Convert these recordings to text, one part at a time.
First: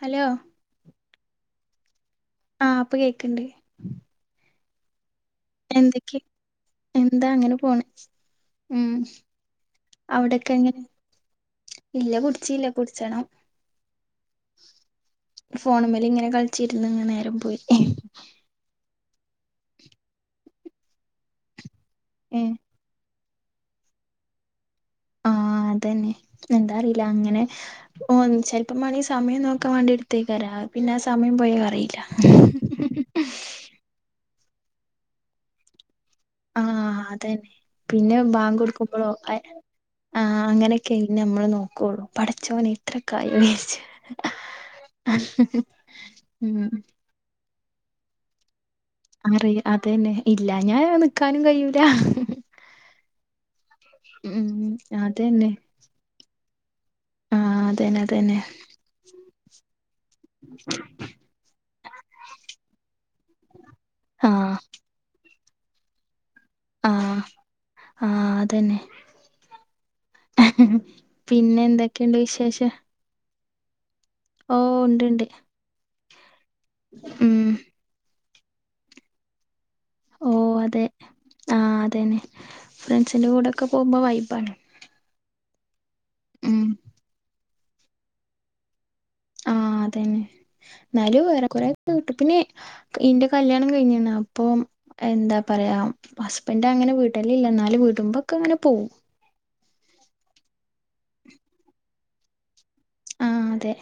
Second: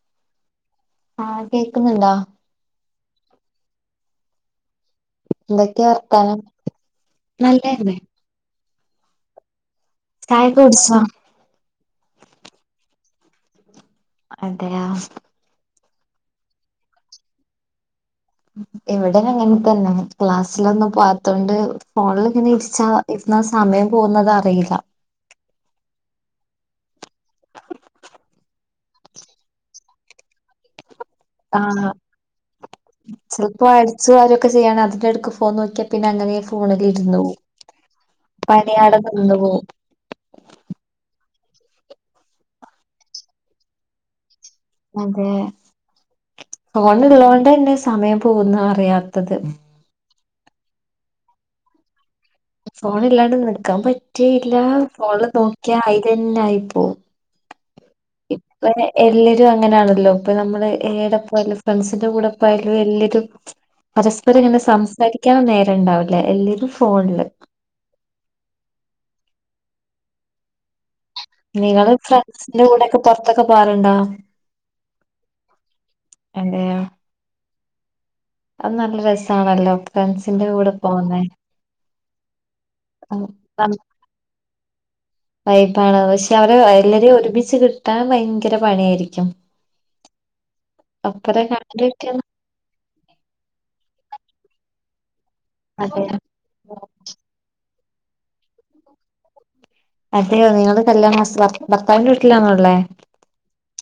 Hello ആ കേക്കുന്നുണ്ടോ ആ ഇപ്പം കേക്കണ്ടേ എന്തൊക്കെയാ എന്തൊക്ക വർത്താനം എന്താ അങ്ങനെ പോണ് നല്ലതന്നെ ഉം അവിടക്കെ ചായൊക്കെ ഇങ്ങനെ കുടിച്ചോ ഇല്ല കുടിച്ചില്ല കുടിച്ചണം അതെയാ ഫോണമേല ഇങ്ങനെ കളിച്ചിരുന്നു ഇങ്ങന നേരം പോയി എവിടന അങ്ങനെ തന്നെ ക്ലാസ്സിലൊന്നും പോവാത്തോണ്ട് ഫോണിൽ ഇങ്ങനെ ഏഹ് ഇരിച്ചാ ഇന്ന സമയം പോകുന്നുന്നത് അറിയില്ല ആ അതെന്നെ ന്താ അറിയില്ല അങ്ങനെ ചിലപ്പോ മാണേൽ സമയം നോക്കാൻ വേണ്ടി എടുത്തക്കാരം ആയ് പിന്നെ സമയം പോയാ ആഹ് അറിയില്ല ഒക്ക ചെയ്യണ് അതിനിടക്ക് ഫോൺ നോക്കിയാൽ പിന്നെ അങ്ങനെ ഫോണിൽ ആഹ് ഇരുന്ന് പോകും അതന്നെ പണിഅവിടെ നിന്ന് പോകും ആ അങ്ങനെ ഇനി നമ്മള് നോക്കുള്ളു പഠച്ചവന് ഇത്ര കായി വിച്ചാരിച്ച് അതെ ഉം അവിടെ പിന്നെ സമയം പോകുന്ന അറിയാത്തത് അറിയില്ല അതന്നെ ഇല്ല ഞാൻ നിക്കാനും കഴൂല ഫോൺ ഇല്ലാണ്ട് നിക്കാൻ ഉം പറ്റെയില്ല ഫോണില് അതന്നെ നോക്കിയാ അയിലെന്നെ ആയിപ്പോകും ആഹ് അതന്നെ അതന്നെ ഇപ്പ എല്ലാരും അങ്ങനെയാണല്ലോ ഇപ്പ നമ്മള് എടെപ്പായാലും ഫ്രണ്ട്സിന്റെ കൂടെപ്പയാലും എല്ലാരും പരസ്പരം ആഹ് ഇങ്ങനെ സംസാരിക്കാൻ നേരം ഉണ്ടാവില്ല എല്ലാരും ഫോണില് ആ അതന്നെ പിന്നെ നിങ്ങൾ എന്തൊക്കെയുണ്ട് ഫ്രണ്ടിൻസിന്റെ വിശേഷം കൂടെ പുറത്തൊക്ക പോകാറുണ്ടോ ഓ ഉണ്ട്ണ്ട് അതെയോ ഉം അത് നല്ല രസാണെല്ലോ ഓ ഫ്രണ്ട്സിന്റെ കൂടെ അതെ പോണ ആഹ് അതന്നെ ഫ്രണ്ട്സിന്റെ കൂടെ ഒക പോകുമ്പോ വൈബ് ആണ് വൈബ് ആണ് പക്ഷെ അവരെ എല്ലാരേയും ഒരുമിച്ച് കിട്ടാൻ ഭയങ്കര പണിയായിരിക്കും ആഹ് അതന്നെ എന്നാലും ഒപ്പരം വേറെ കൊറെ കണ്ടിട്ട് കിട്ടും പിന്നെ ഇന്റെ കല്യാണം കഴിഞ്ഞീണോ അപ്പം എന്താ പറയാ അതെയോ ഹസ്ബൻഡറ് അങ്ങനെ വിടൽ ഇല്ല എന്നാലും വിടുമ്പോക്കെ അങ്ങനെ പോകും അതെയോ നിങ്ങൾ കല്യാണം കഴിച്ചതാ ഭർത്താവിന്റെ വീട്ടിലാന്നോള്ളേ ആഹ അതെ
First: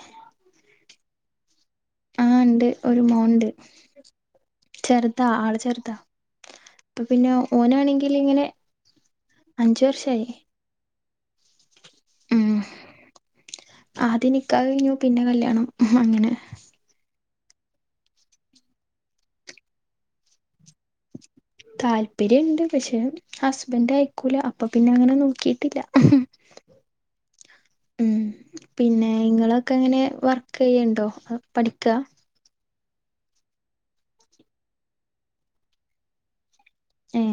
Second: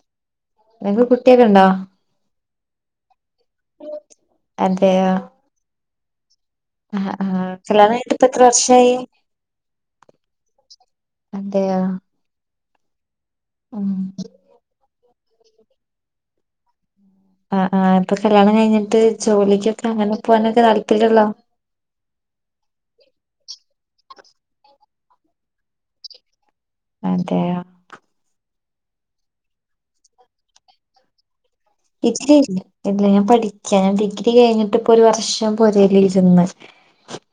നിങ്ങൾക് കുട്ടിയൊക്കെ ഉണ്ടോ ആഹ ഉണ്ട് ഒരു മോനുണ്ട് ചെറുതാ ആള് ചെറുതാ ആ അപ്പൊ ആ പിന്നെ കല്യാണം കഴിഞ്ഞിട്ട് ഓനാണെങ്കിൽ ഇപ്പ എത്ര ഇങ്ങനെ വർഷമായി അഞ്ചു വർഷായി അതെയ ഉ ആദ്യം നിക്കാഹ് കഴിഞ്ഞു പിന്നെ കല്യാണം അങ്ങനെ ആ ആ ഇപ്പൊ കല്യാണം കഴിഞ്ഞിട്ട് ജോലിക്കൊക്കെ അങ്ങനെ പോകാനൊക്കെ താല്പര്യം താല്പര്യമുണ്ട് പക്ഷെ ഹസ്ബൻറ് സമ്മതിക്കൂല അപ്പൊ പിന്നെ അങ്ങനെ നോക്കിട്ടില്ല അതെ ഉം പിന്നെ ഇങ്ങളൊക്കെ അങ്ങനെ വർക്ക് ചെയ്യുന്നുണ്ടോ ഇല്ലല്ല ഇല്ല ഞാൻ പഠിക്ക ഞാൻ ഡിഗ്രി കഴിഞ്ഞിട്ട്പ്പൊ ഒരു വർഷം പോരേൽ ഇരുന്ന് ഏ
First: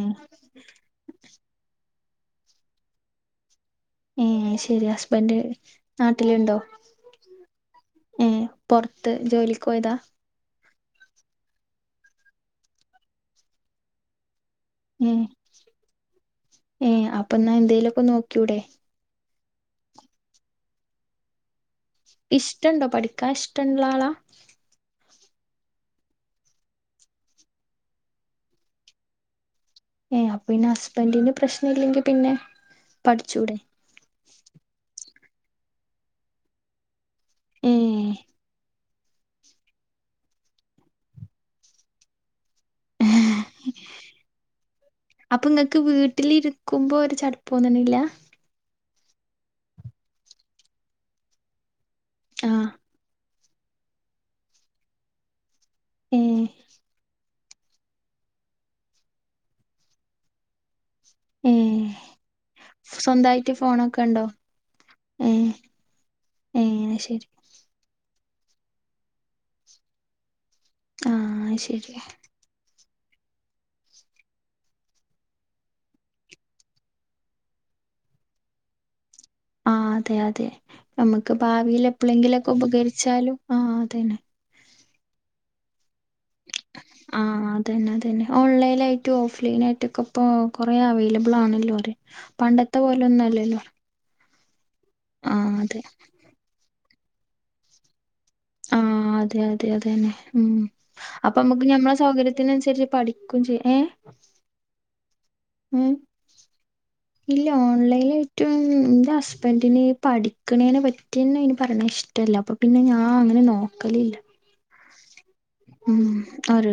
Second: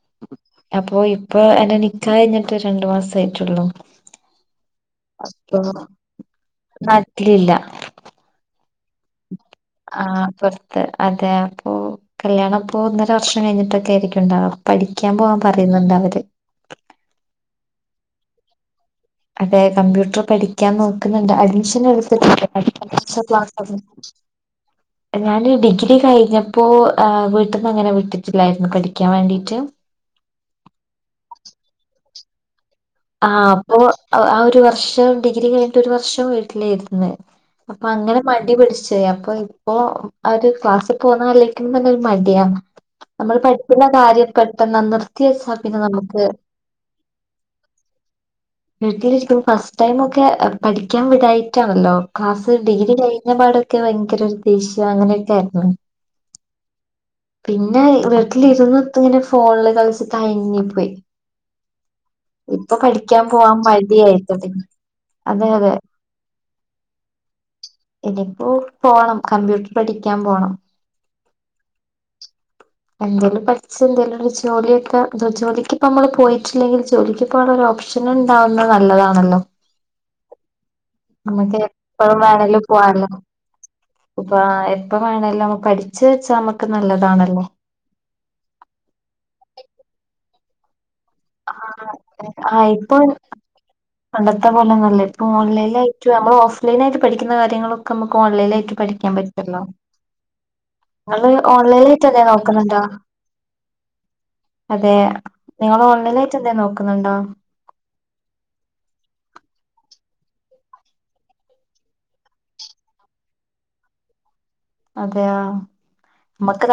അപ്പൊ ഇപ്പൊ എന്റെ നിക്കാഹ് കഴിഞ്ഞിട്ട് രണ്ടു മാസം ആയിട്ടുള്ളൂ ഏ ശരി ഹസ്ബൻഡ് നാട്ടിലുണ്ടോ നാട്ടിലില്ല ഏ പുറത്ത് ജോലിക്ക് പോയതാ അത അതെ അപ്പൊ കല്യാണ ഇപ്പോ ഒന്നര വർഷം കഴിഞ്ഞിട്ടൊക്കെ ആയിരിക്കും ഉണ്ടാവുക പഠിക്കാൻ ഏ പോവാൻ പറയുന്നുണ്ട് അവര് ഏ അപ്പൊ എന്നാ എന്തേലുമൊക്കെ നോക്കൂടെയേ അതെ കമ്പ്യൂട്ടർ പഠിക്കാൻ നോക്കുന്നുണ്ട് അ ഇഷ്ടണ്ടോ പഠിക്കാൻ ഇഷ്ടള്ള ആളാ [unintelligible] ഞാാന് ഡിഗ്രി കഴിഞ്ഞപ്പോ വീട്ടിൽന്ന അങ്ങനെ വിട്ടിട്ടില്ലായിരുന്നു പഠിക്കാൻ വേണ്ടിട്ട് ഏയ് അപ്പൊ പിന്നെ ഹസ്ബൻഡറിന്റെ പ്രശ്നം ഇല്ലെങ്കിൽ പിന്നെ ആഹ പഠിച്ചൂടെ അപ്പൊ ആ ഒരു വർഷം ഡിഗ്രി കഴിഞ്ഞിട്ട് ഒരു വർഷം വീട്ടിലിരുന്ന് ഏ അപ്പൊ അങ്ങനെ മടി പിടിച്ചു അപ്പൊ ഇപ്പൊ ഒരു ക്ലാസ്സിൽ പോവുന്ന ആലോചികുമ്പോ തന്നെ ഒരു മടിയാണ് നമ്മൾ പഠിക്കുന്ന കാര്യം പെട്ടെന്ന് നിർത്തി അപ്പൊ വെച്ചാ പിന്നെ നമുക്ക് പോന്നണില്ല വീട്ടിിരിക്ക ഫസ്റ്റ് ടൈം ഒക്കെ പഠിക്കാൻ വിടതായിട്ടാണല്ലോ ആ ക്ലാസ് ഡിഗ്രി ക കഞ്ഞ പാടൊക്കെ ഭയങ്കര ഒരു ദേഷ്യം അങ്ങനെയൊക്കൊയിയിരുന്നു ഉം പിന്നെ വീട്ടില ഇരുന്ന്ൊത്ത്ങ്ങനെ ഫോണില് കളിച്ച മായഞ്ഞി പോയി ഉം ഇപ്പൊ പഠിക്കാൻ പോവാൻ മതിയായിട്ടതി ഏ അതെ അതെ ഏ ശരി ഓ പോണം കമ്പ്യൂട്ടർ പഠിക്കാൻ പോണം ആഹ ശരിയ എന്തേലും പഠ എന്തേലും ഒരു ജോലിയൊക്കെ ജോലിക്ക് ഇപ്പ നമ്മള് പോയിട്ടില്ലെങ്കിൽ ജോലിക്ക്ിപ്പോള്ള ഓപ്ഷൻ ഉണ്ടാവുന്നത് നല്ലതാണ് ആഹ അതെ അതെ നമുക്ക് ഭാവിൽ എപ്പഴും എപ്പഴെങ്കിലുംൊക്കെ വേണേലും പോവാലോ ഉപകരിച്ചാലും ആഹ അതന്നെ ഇപ്പ വേണല്ലോ നമ്മ പഠിച്ച് നമുക്ക് ആഹ നല്ലതാണല്ലോ അത തന്നെ അത തന്നെ ഓൺലൈൻ ആയിട്ടും ഓഫ്ലൈൻ ആയിട്ട ഒക്കെ ഇപ്പ കൊറ ആവേശ ലബിൾ ആണല്ലോ അ ആഹ് പണ്ടത്തെ ഇപ്പൊ പോലെ ഒന്നും അല്ലല്ലോ പണ്ടത്തെ പോലെന്നല്ല ഇപ്പ ആഹ് അതെ ഓൺലൈൽായിട്ട് നമ്മൾ ഓഫ്ലൈനായിട്ട് പഠിക്കുന്ന കാര്യങ്ങളൊക്കെ നമുക്ക് ഓൺലൈനായിട്ട് ആഹ് പഠിക്കാൻ അതെ അതെ പറ്റല്ലോങ്ങ അതന്നെ ഉം ങ്ങള് ഓൺലൈനായിട്ടെ നോക്കുന്നുണ്ടോ കുച് ഏ അതെ നിങ്ങൾ ഉം ഓൺലൈനായിട്ട് എന്തേലും നോക്കുന്നുണ്ടോ? ഇല്ല ഓൺലൈനായിട്ട് ന്റെ ഹസ്ബൻഡ്ന് പഠിക്കണേനെ പറ്റിന്നെ ഇനി പറഞ്ഞ ഇഷ്ടല്ല അപ്പൊ പിന്നെ ഞാൻ അങ്ങനെ നോക്കലില്ല അതെയ ഉര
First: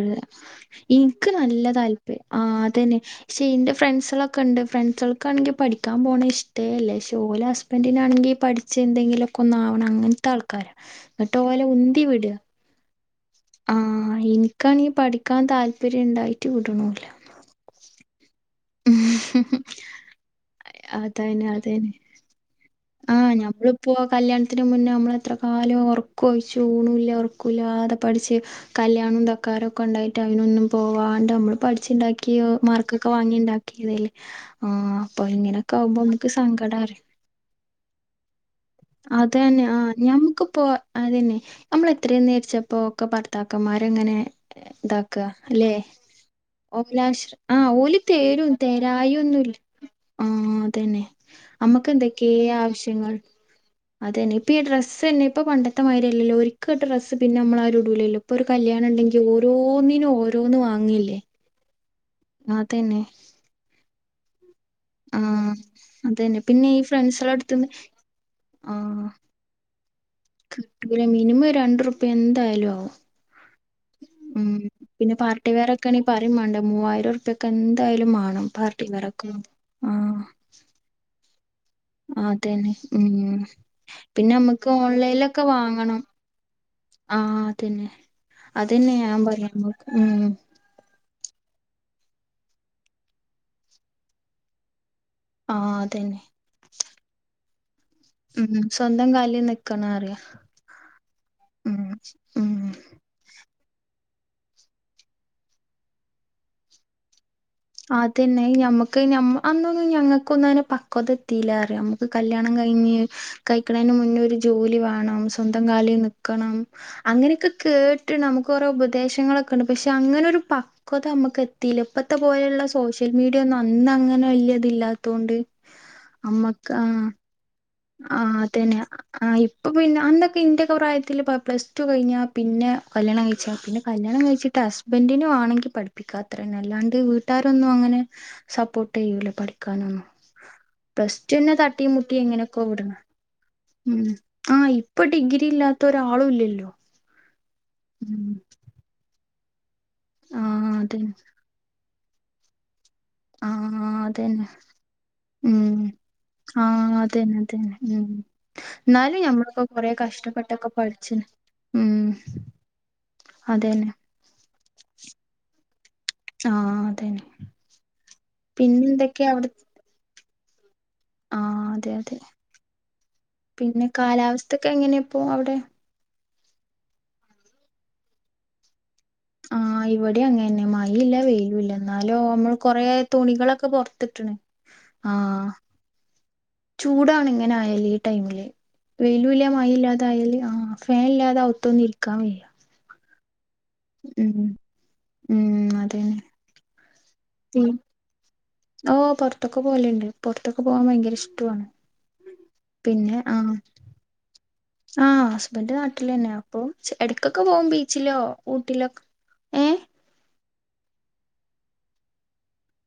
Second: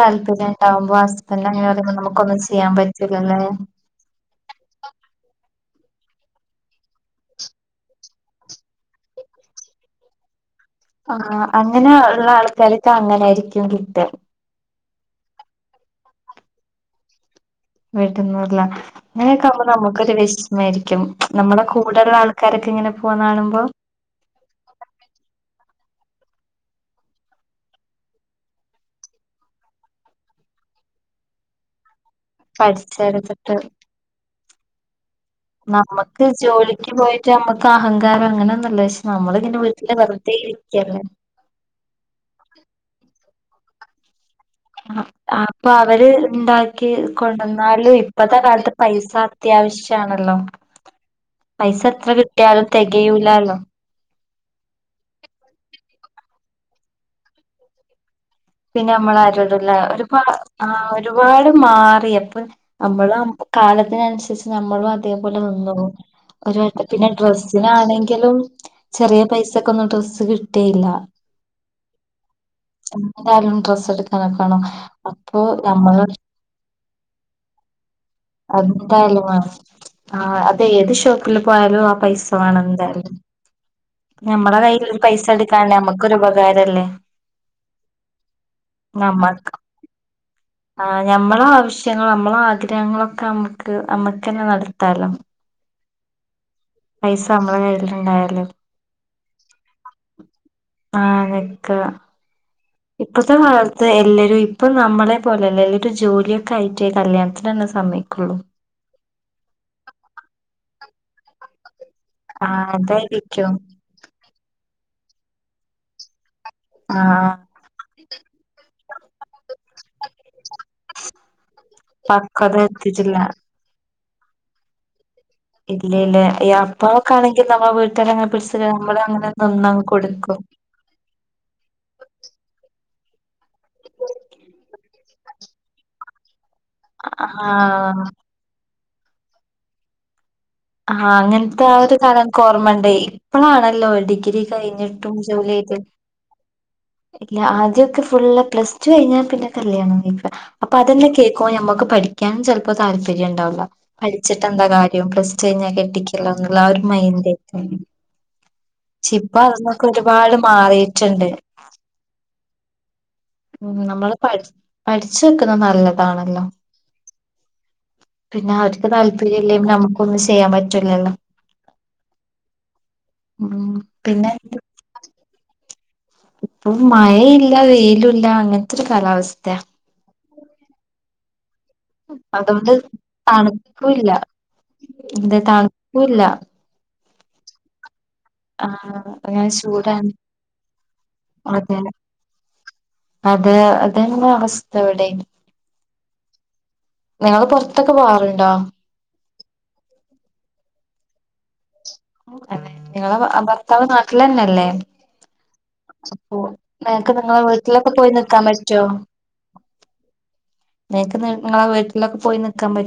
എനിക്ക് ഹസ്ബൻഡ് നല്ല അങ്ങനെ പറയുമ്പോ താല്പര്യം ആ നമുക്കൊന്നും ചെയ്യാൻ അതന്നെ പറ്റൂലല്ലേ? പക്ഷെ എന്റെ ഫ്രണ്ട്സ് ക്കെണ്ട് ഫ്രണ്ട്സൾക്കാണെങ്കി പഠി ക്കാൻ പോകണ ഇഷ്ട ല്ലേ പക്ഷെ ഓലെ ഹസ്ബൻറിനാണെങ്കിൽ പഠിച്ചച്ച് എന്തെലൊക്കെ ഒന്നാവണം അങ്ങനത്തെ ആൾക്കാരാണ് ആ അങ്ങനെ ഇള്ള ആൾക്കർക്ക അങ്ങനെ ആഹ് ഇനിക്കാണെ പഠിക്കാൻ താല്പര്യം ഉണ്ടായിട്ട് വിടണില്ല വീട്ടന്നൂർല്ല അങ്ങനെയൊക്കെ ആുമ്പോൾ നമുക്കൊരു വെഷ്മായിരിക്കും അതന്നെ നമ്മുടെ അതന്നെ കൂടെ ഉള്ള ആൾക്കാരൊക്കെ ഇങ്ങനെ പോകുന്ന ആഹ് കാണുമ്പോ നഞമ്മളിപ്പോ കല്യാണത്തിന് മുന്നേ നമ്മ എത്ര കാലം ഓ റക്കഴിച്ചു ഊണില്ല ഉറക്കൂില്ലാതെ പഠിച്ച് കല്യാണവും തക്കാര ഒക്കെ ഉണ്ടായിട്ട് അനൊന്നും പോവാ ആണ്ട് നമ്മള് പഠിച്ചുണ്ടാക്കി മർക്കൊക്കെ വാങ്ങി പഠിച്ചെടുത്തിട്ട് ഉണ്ടാക്കിയതേല്ലേ ആ അപ്പൊ ഇങ്ങനൊക്കെ ആകുമ്പോ നമുക്ക് സങ്കടം കഹങ്കാരം അതന്നെ ആ ഞമ്മുക്കിപ്പോ ഇരിക്കല്ലേ അതന്നെ നമ്മൾ എത്രയും നേരിച്ചപ്പോ ഒക്കെ പറ ത്താക്കന്മാർങ്ങനെ ആ ഇതാക്ക അപ്പൊ അല്ലെ അവര് ഉണ്ടാക്കി ഓലാശം ആ കൊണ്ടുവന്നാല് ഓല് ഇപ്പത്തെ തെരും കാലത്ത് പൈസ തേരായൊന്നുല്ല ആ അത്യാവശ്യാണല്ലോ അതന്നെ പൈസ അമ്മക്ക് എത്ര എന്തൊക്കെയ കിട്ടിയാലും ആവശ്യങ്ങൾ തികയൂലാലോ അതന്നെ ഇപ്പൊ ഈ ഡ്രസ്സ് ന്നെ ഇപ്പൊ പണ്ടത്തെ മതിരില്ലോ ഒരിക്കും ഡ്രസ്സ് പിന്നെ നമ്മളരും ഇടുലല്ലോ പിന്നെ നമ്മൾ ആരോടുള്ള ഒരുപ ഓരോന്ന് വാങ്ങില്ലേ ഒരുപാട് മാറി പ്പ അതന്നെ നമ്മള് കാലത്തിനന നമ്മളും അതേ പോലെ ആഹ് വന്ന്ണു. അതന്നെ പിന്നെ ഈ [unintelligible] ഫ്രണ്ട്സളെ അടുത്ത്ന്ന് ട്രസ്സിനാണെങ്കിലും ചെറിയ പൈസ ക്കന്ന് ഡ്രസ് ക മിനിമം രണ്ടർപ്യ എന്തായാലും ആവും എന്തായാലും ഡ്രസ്സ് എടുക്കാനൊക്കെ ഉം ആണോ പിന്നെ അപ്പൊ പാർട്ടി വെയർ ഒക്കെയാണെ നമ്മള് പറയും വേണ്ട മൂവായിരം ഉറുപ്പ്യൊക്കെ എന്തായാലും മാണം പാർട്ടി വെയർ അതെന്തായാലും ഒക്കെ വേണം ആ ആഹ് അതെ ഏത് ഷോപ്പിൽ പോയാലും ആ പൈസ വേണം അതന്നെ എന്തായാലും ഉം പിന്നെ നമ്മുടെ നമ്മുക്ക് കയ്ൽ പൈസ ഓൺലൈനിലൊക്കെ ഇണ്ടായല് വാങ്ങണം നമുക്കരുപക രല്ലേ ആഹ് അതന്നെ അതന്നെ ഞാൻ നമ്മക്ക് പറയമ്പോക് ഉം. ഞമ്മളെ ആവശ്യങ്ങൾ നമ്മളെ ആഗ്രഹങ്ങളൊക്കെ നമുക്ക് നമ്മുക്ക് തന്നെ നടത്താലൊ. ആഹ് അതന്നെ. പൈസ നമ്മള കയ്ല്ല. ഉം സ്വന്തം കാലിൽ നിക്കാനു അറിയാ. ആ നക്ക ഇപ്പത്തെ കാലത്ത് എല്ലെ ഒരു ഇപ്പം നമ്മളെ പോലെല്ലെ ഒരു ജോലിയൊക്കെ ആയിട്ട് കല്യാണം. അതന്നെ ഞമ്മക്ക് അന്നൊന്നും ഞങ്ങക്ക് ഒന്നും പക്വത എത്തില്ല അറിയാം. കല്യാണം ആഹ് കഴിഞ്ഞ് അതായിരിക്കും കഴിക്കണന് മുന്നേ ഒരു ജോലി വേണം സ്വന്തം കാലെ ക്കണം ആഹ് അങ്ങനെയൊക്കെ കേട്ട് നമുക്ക്റേ ഉപദേശങ്ങളൊക്കെ ഉണ്ട് പക്ഷെ അങ്ങനെ ഒരു പക്വത നമുക്ക് എത്തിയില്ല ഇപ്പത്തെ പക്വത പോലെയുള്ള സോഷ്യൽ എത്തിട്ടില്ല മീഡിയ ഒന്നും അന്ന് അങ്ങനെ വല്ല്യ ഇത് ല്ലാ ഇല്ല ഇല്ലേ ഈ അപ്പക്ക ആണെങ്കിൽ നമ്മൾ ആ അതന്നെ ആ ഇപ്പൊ പിന്നെ അന്നൊക്കെ കൊടുക്കും ഇന്റെയൊക്കെ പ്രായത്തില് പ്ലസ് ടു കഴിഞ്ഞാ പിന്നെ. കല്യാണം കഴിച്ച പിന്നെ കല്യാണം കഴിച്ചിട്ട് ഹസ്ബൻഡിനു ആണെങ്കിൽ പഠിപ്പിക്കാത്ത. പിനല്ലാണ്ട് വീട്ടുകാരൊന്നും അങ്ങനെ ആഹ് സപ്പോർട്ട് ചെയ്യൂല പഠിക്കാനൊന്നും. ആ പ്ലസ് ടു തന്നെ അങ്ങനത്തെ തട്ടിയും ഒരു മുട്ടിയും കലം എങ്ങനെയൊക്കെ ക്കോർമ്മണ്ടേ വിടണ് ഇപ്പള ല്ലോ ഉം ഡിഗ്രി ആഹ് ഇപ്പൊ കഴിഞ്ഞിട്ടും ഡിഗ്രി ജോലിയില്. ഇല്ലാത്ത ഒരാളും ഇല്ലല്ലോ ഇല്ല ആത്യൊക്കെ ഉം ഫുള് പ്ലസ് ടു കഴിഞ്ഞാൽ പിന്നെ കല്യാണം നിക്കുക അപ്പൊ അതന്നെ കേൾക്കോ നമ്മുക്ക് പഠിക്ക ക്യാനും ചെൽപ്പോ താല്പര്യം ഉണ്ടാവുല. ആഹ് പഠിച്ചിട്ട് അതന്നെ എന്താ കാര്യം പ്ലസ് ടു കയിഞ്ഞ ഉം കെട്ടിക്ക്ള്ളൊന്ന് ഉള്ള ആ ഒരു ആഹ് മൈൻഡെ. അതന്നെ അതന്നെ ഉം ശി എന്നാലും പ്പ ഞമ്മളൊക്കെ അതൊന്ന്ക്ക കൊറേ ഒരുപാട് കഷ്ടപ്പെട്ടൊക്കെ പഠിച്ച്ണ് മാറിയിട്ടുണ്ട് ഉം ഉം അതന്നെ നമ്മള് പഠി പഠിച്ചു വെക്കുന്ന. താണല്ലോ ആഹ് അതന്നെ പിന്നെ അവർക്ക് താല്പര്യം ഇല്ലെ നമുക്കൊന്നും ചെയ്യാൻ പ ആഹ് അതെ അതെ പിന്നെ കാലാവസ്ഥക്കെ എങ്ങനെയിപ്പോ അവിടെ? ഇപ്പം മഴയില്ല വെയിലുല്ല അങ്ങനത്തെ ഒരു കാലാവസ്ഥയാ. ഇവടിം അങ്ങെനെന്നെ. മയീല്ല വെയിലൂല്ല. ഇന്നാലോ നമ്മൾ അതുകൊണ്ട് കൊറേ തുണികളൊക്കെ തണുക്കൂല്ല പുറത്തിട്ട്ണ്. എന്ത് [unintelligible] ചൂടാണ് ഇങ്ങനായാല്. ടൈമിൽ ആഹ് അങ്ങനെ വൈലൂല്ല മയി ചൂടാണ് ഇല്ലാതായാല് ആ ഫാൻ ഇല്ലാതെ അതെ അകത്തൊന്നും ഇരിക്കാൻ വയ്യ. അത് അതന്നാ ഉം അവസ്ഥ ഇവിടേം. ഉം അതന്നെ ഓ പൊറത്തൊക്കെ പോവുല്ണ്ട്. പൊറത്തൊക്കെ പോവാൻ ഭയങ്കര ഇഷ് ട്ടു ആണ് അല്ലെ നിങ്ങള ഭർത്താവ് നാട്ടിലാന്നെല്ലേ. ആ ഹസ്ബൻഡ് നാട്ടിലന്നെ അപ്പൊ [unintelligible] നിങ്ങള എടക്കൊക്കെ പോവും വീട്ടിലൊക്കെ പോയി ബീച്ചിലോ നിക്കാൻ പറ്റോ? ഊട്ടിലൊക്കെ ഏ നിക്ക് നിങ്ങളെ വീട്ടിലൊക്കെ പോയി നിക്കാൻ പ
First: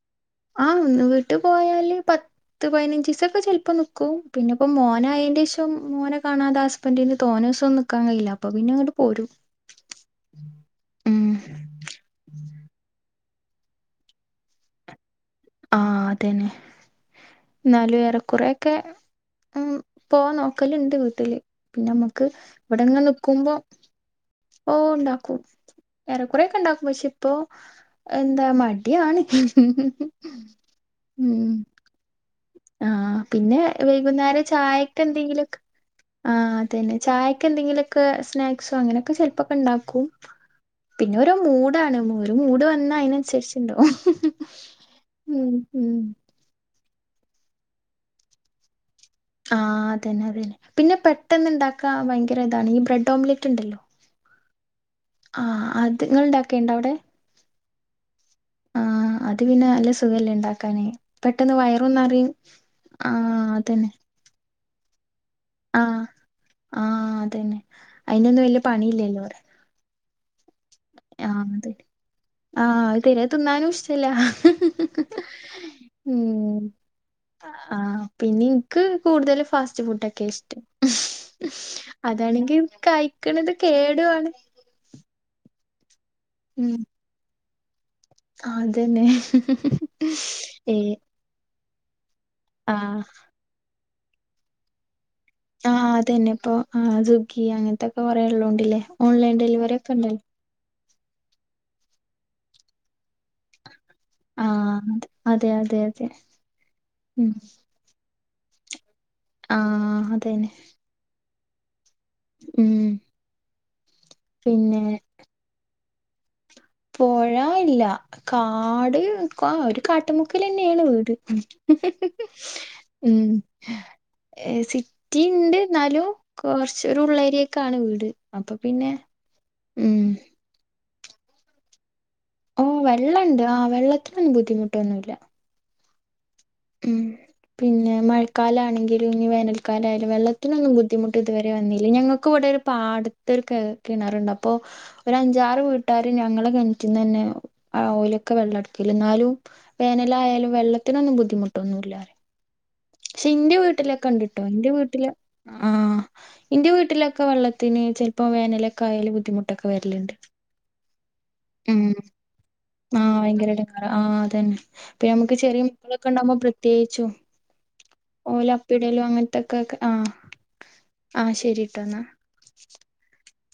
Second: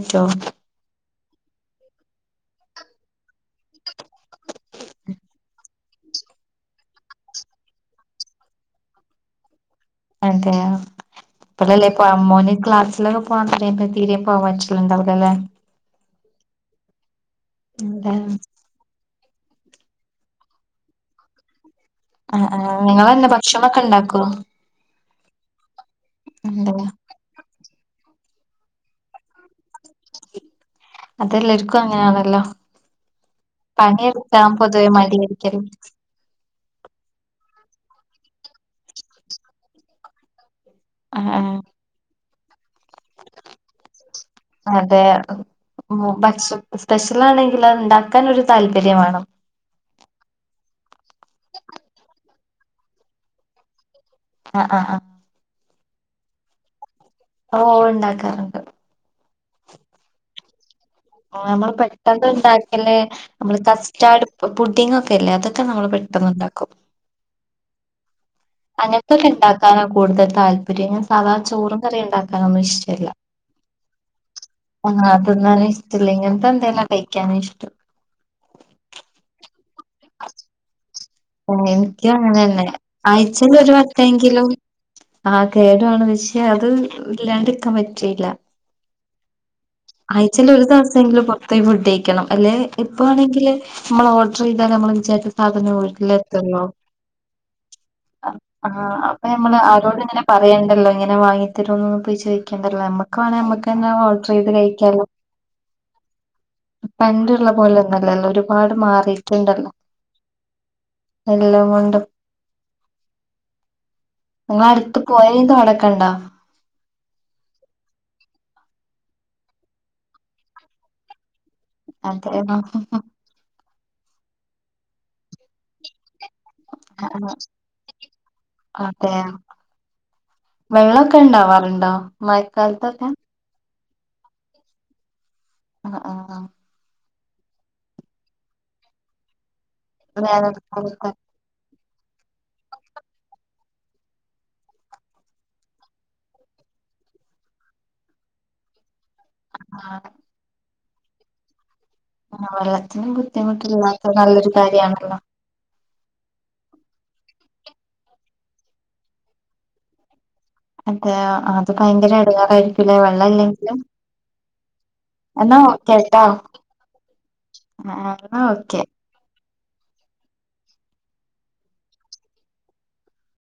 ആഹ് ഒന്ന് വീട്ട് പോയാല് പത്ത് പതിനഞ്ജീസക്കെ ചെൽ പ്പ നിക്കും പിന്നെപ്പ മോനായെന്റെശ മോനെ കാണാതെ ഹസ്ബൻന്റിന് തോനേസൊന്നും നിക്കാൻ കഴിയില്ല അപ്പൊ പിന്നെ ങ്ങട്ട് പോരും. അതെയൊ ഉം ഇപ്പളല്ലേ ഇപ്പ അമ്മോൻ ക്ലാസിലൊ [unintelligible] തീരെ പോവാൻ പറ്റലുണ്ടാവൂല ലേ ആഹ് അതന്നെ ഇന്നാലു അതെ ഏറെക്കുറേയൊക്കെ. ഉം പോവാൻ നോക്കല്ണ്ട് വീട്ടില്. പിന്നെ നമ്മക്ക് ആഹ് ആഹ് ഇവിടെങ്ങനെ നിങ്ങളന്നെ നിക്കുമ്പോ. ഭക്ഷണൊക്കെ ഇണ്ടാക്കോ ഓ ഉണ്ടാക്കും ഏറെക്കുറേക്കെ അതെ ഉണ്ടാക്കും പക്ഷേ ഇപ്പൊ. എന്താ മടിയാണ്. ഉം അതെല്ലരിക്കും അങ്ങനെയാണല്ലോ? ആഹ് പിന്നെ വൈകുന്നേരം പണിയെടുക്കാൻ പൊതുവെ മടിയായിരിക്കൽ. ചായക്കെന്തെങ്കിലൊക്കെ ആഹ് അതെന്നെ ചായക്ക് എന്തെങ്കിലു ഒക്കെ സ്നാക്സോ അങ്ങനൊക്കെ ചെലപ്പൊക്കണ്ടാക്കും. പിന്നെ ആഹ് ഒരു ആഹ് മൂടാണ് ഒരു മൂട് വ ന്ന അയ്നൻസരിച്ഛ് ണ്ടാവു ഉം ഉം. സ്‌പെഷലാണെങ്കിൽ അഹ്ണ്ടാക്കാനൊരു താല്പര്യം വേണം ആ അതന്ന അ തന്നെ പിന്നെ പെട്ടെന്ന്ണ്ടാക്കാ ഭയങ്കര ഇതാണ് ഈ ബ്രെഡ് ഓംലെറ്റ് ഇണ്ടല്ലോ അഹ് അഹ് അഹ് ആ അത്ങ്ങൾ ണ്ടാക്കൽണ്ടാ ഔ ടെ ഒ ഒ ണ്ടാക്കാർണ്ട് അത് പിന്നെ നല്ലസുഖല്ലേണ്ടാക്കാന് ആ നമ്മള് പെട്ടെന്ന്ണ്ടാക്കല്ലെ ആഹ് നമ്മള് അതന്നെ കസ്റ്റാർഡ് പുഡ്ഡിംഗ്ഒ ല്ല അതൊക്കെ നമ്മള് ആഹ് പെട്ടെന്നുണ്ടാക്കും ആഹ് അതന്നെ അയിനൊന്നും വല്യ പണിയില്ലല്ലോ അങ്ങനതൊക്കെണ്ടാക്കാനാ കൂടുതൽ താൽ ആഹ് അദ് [unintelligible] ആ ഇഷ്ടല്ല -തീരെ തിന്നാനും ഇഷ്ട്ടല്ല ഹ് ഹ് ഹ് ആഹ് അതൊന്നും ഇഷ്ടല്ല ഇങ്ങനത്തെ ഉം എന്തേലും കഴിക്കാനാ ഇഷ്ടം ആഹ് പിന്നെ ഇൻക്ക് കൂടുതൽ ഫാസ്റ്റ് ഫുടൊക്കെ ഇഷ്ടം ഹ് [inaudible] ഒഹ് ഇനിക്കുംഅങ്ങനെന്നെ ആഴ്ചയിൽ കേടുവാണ് ഒരുവട്ടെങ്കിലും ആഹ് കേടാണ് പക്ഷേ അത് ഉം ഇല്ലാണ്ടിരിക്കാ പ ചില്ല അതന്നെ ആഴ്ചൽ ഏ ഒരുദിവസങ്കിലും പൊ ത്തെ ഫുഡയിക്കണം അല്ലെ ആഹ് എപ്പോവേണെങ്കിൽ നമ്മൾ ഓർഡർചെയ്തൽ നമ്മൾ വിചാരിച്ച സാധനങ്ങൾ ആഹ് ലെ അതന്നെ ഇപ്പൊ ത്തിന്നോ ആഹ് സ്വിഗ്ഗി അങ്ങനത്തൊക്കെ കൊറേ അഹ് ഉള്ളോണ്ടില്ലേ ആഹ് അപ്പൊ ഓൺലൈൻ നമ്മള് ഡെലിവറി ഒക്കെ അവരോട് ഇങ്ങനെ ഉണ്ടല്ലോ പറയേണ്ടല്ലോ അങ്ങനെവാങ്ങിത്തരോനൊന്നും പൊയി ചോയിക്കണ്ടല്ലോനമ്മക്ക് വേണേൽ നമ്മക്ക് ന്നെ ഓഡർ ചെയ്ത് ആഹ് കഴിക്കാലോ അതെ അതെ അതെ ഉം പണ്ടുള്ള പോലൊന്നും അല്ലല്ലോ ഒരു പാട് മാറി ആഹ് അതെന്നെ എല്ലം കൊണ്ടും മ് ങ്ങളട്ത് പൊയേം തോടക്കണ്ടൊ പോഴ ഇല്ല കാട് ആ ഒരു കട്ടമുക്കിലെന്നേണ് വീട് അതെ ഏഹ് സിറ്റി ണ്ട്ന്നാലും കൊറച്ചൊരു ഉള്ളേര്യക്കാണ് വീട് അപ്പൊ പിന്നെ മ് വെള്ളൊക്കെ ണ്ടാവാറുണ്ടോ ഓ വെള്ളണ്ട് ആ വെള്ളത്തിനൊന്നും ബുദ്ധിമുട്ടൊന്നുല്ല. അ ആ ഉം പിന്നെ മഴക്കാലാണെങ്കിലും ഞ് വേനൽ കാനാലായാലും വെള്ളത്തിനൊന്നും വേനൽക്കാലത്തൊക്കെ ബുദ്ധിമുട്ട് ഇത് വരെ വന്നി [unintelligible] ഞങ്ങൾക്ക് ഇവിടെ ഒരു പാടത്തൊരു കെ കിണറുണ്ട് അപ്പൊ ഒരു അഞ്ചാറ് വീട്ടാരും ഞങ്ങളു കഴി റ്റ്ന്നന്നെ ആ ഓലൊക്കെ വെള്ളടക്കൽ ന്നാലും ആഹ് വേനലായയാലും വെള്ളത്തിനൊന്നും ബുദ്ധിമുട്ടൊന്നുല്ല. ആ വെള്ളത്തിന് ക്ഷെ ഇന്റെ വീട്ടിലൊക്കെ ബുദ്ധിമുട്ടില്ലാത്ത ണ്ട്ട്ടോ നല്ലൊരു ന്റെ വീട്ടിൽ കാര്യമാണല്ലോ ആ ന്റെ വീട്ടിലൊക്കെ വെള്ളത്തിന് ചെല്പ്പോ വേനലൊക്കെ ആയാൽ ബുദ്ധിമുട്ടൊക്കെ വെര്ൽണ്ട് എഹ് അത് ഭയങ്കര എടങ്ങാറായി ഉം ആഹ് ഭയങ്കര എടങ്ങാറാ ആ അതന്നെ പ്പൊ ഞമ്മക്ക് എന്നാ ചെറിയ ഓക്കെട്ടോ കുട്ട്യേളെക്കെണ്ടാകുമ്പോ പ്രതേഹിച്ചും ആ എന്നാ ഓക്കെ ഓലപ്പിടലും അങ്ങൻത്തെ കാക്ക ആഹ് ആഹ് ശെരിട്ടോന്ന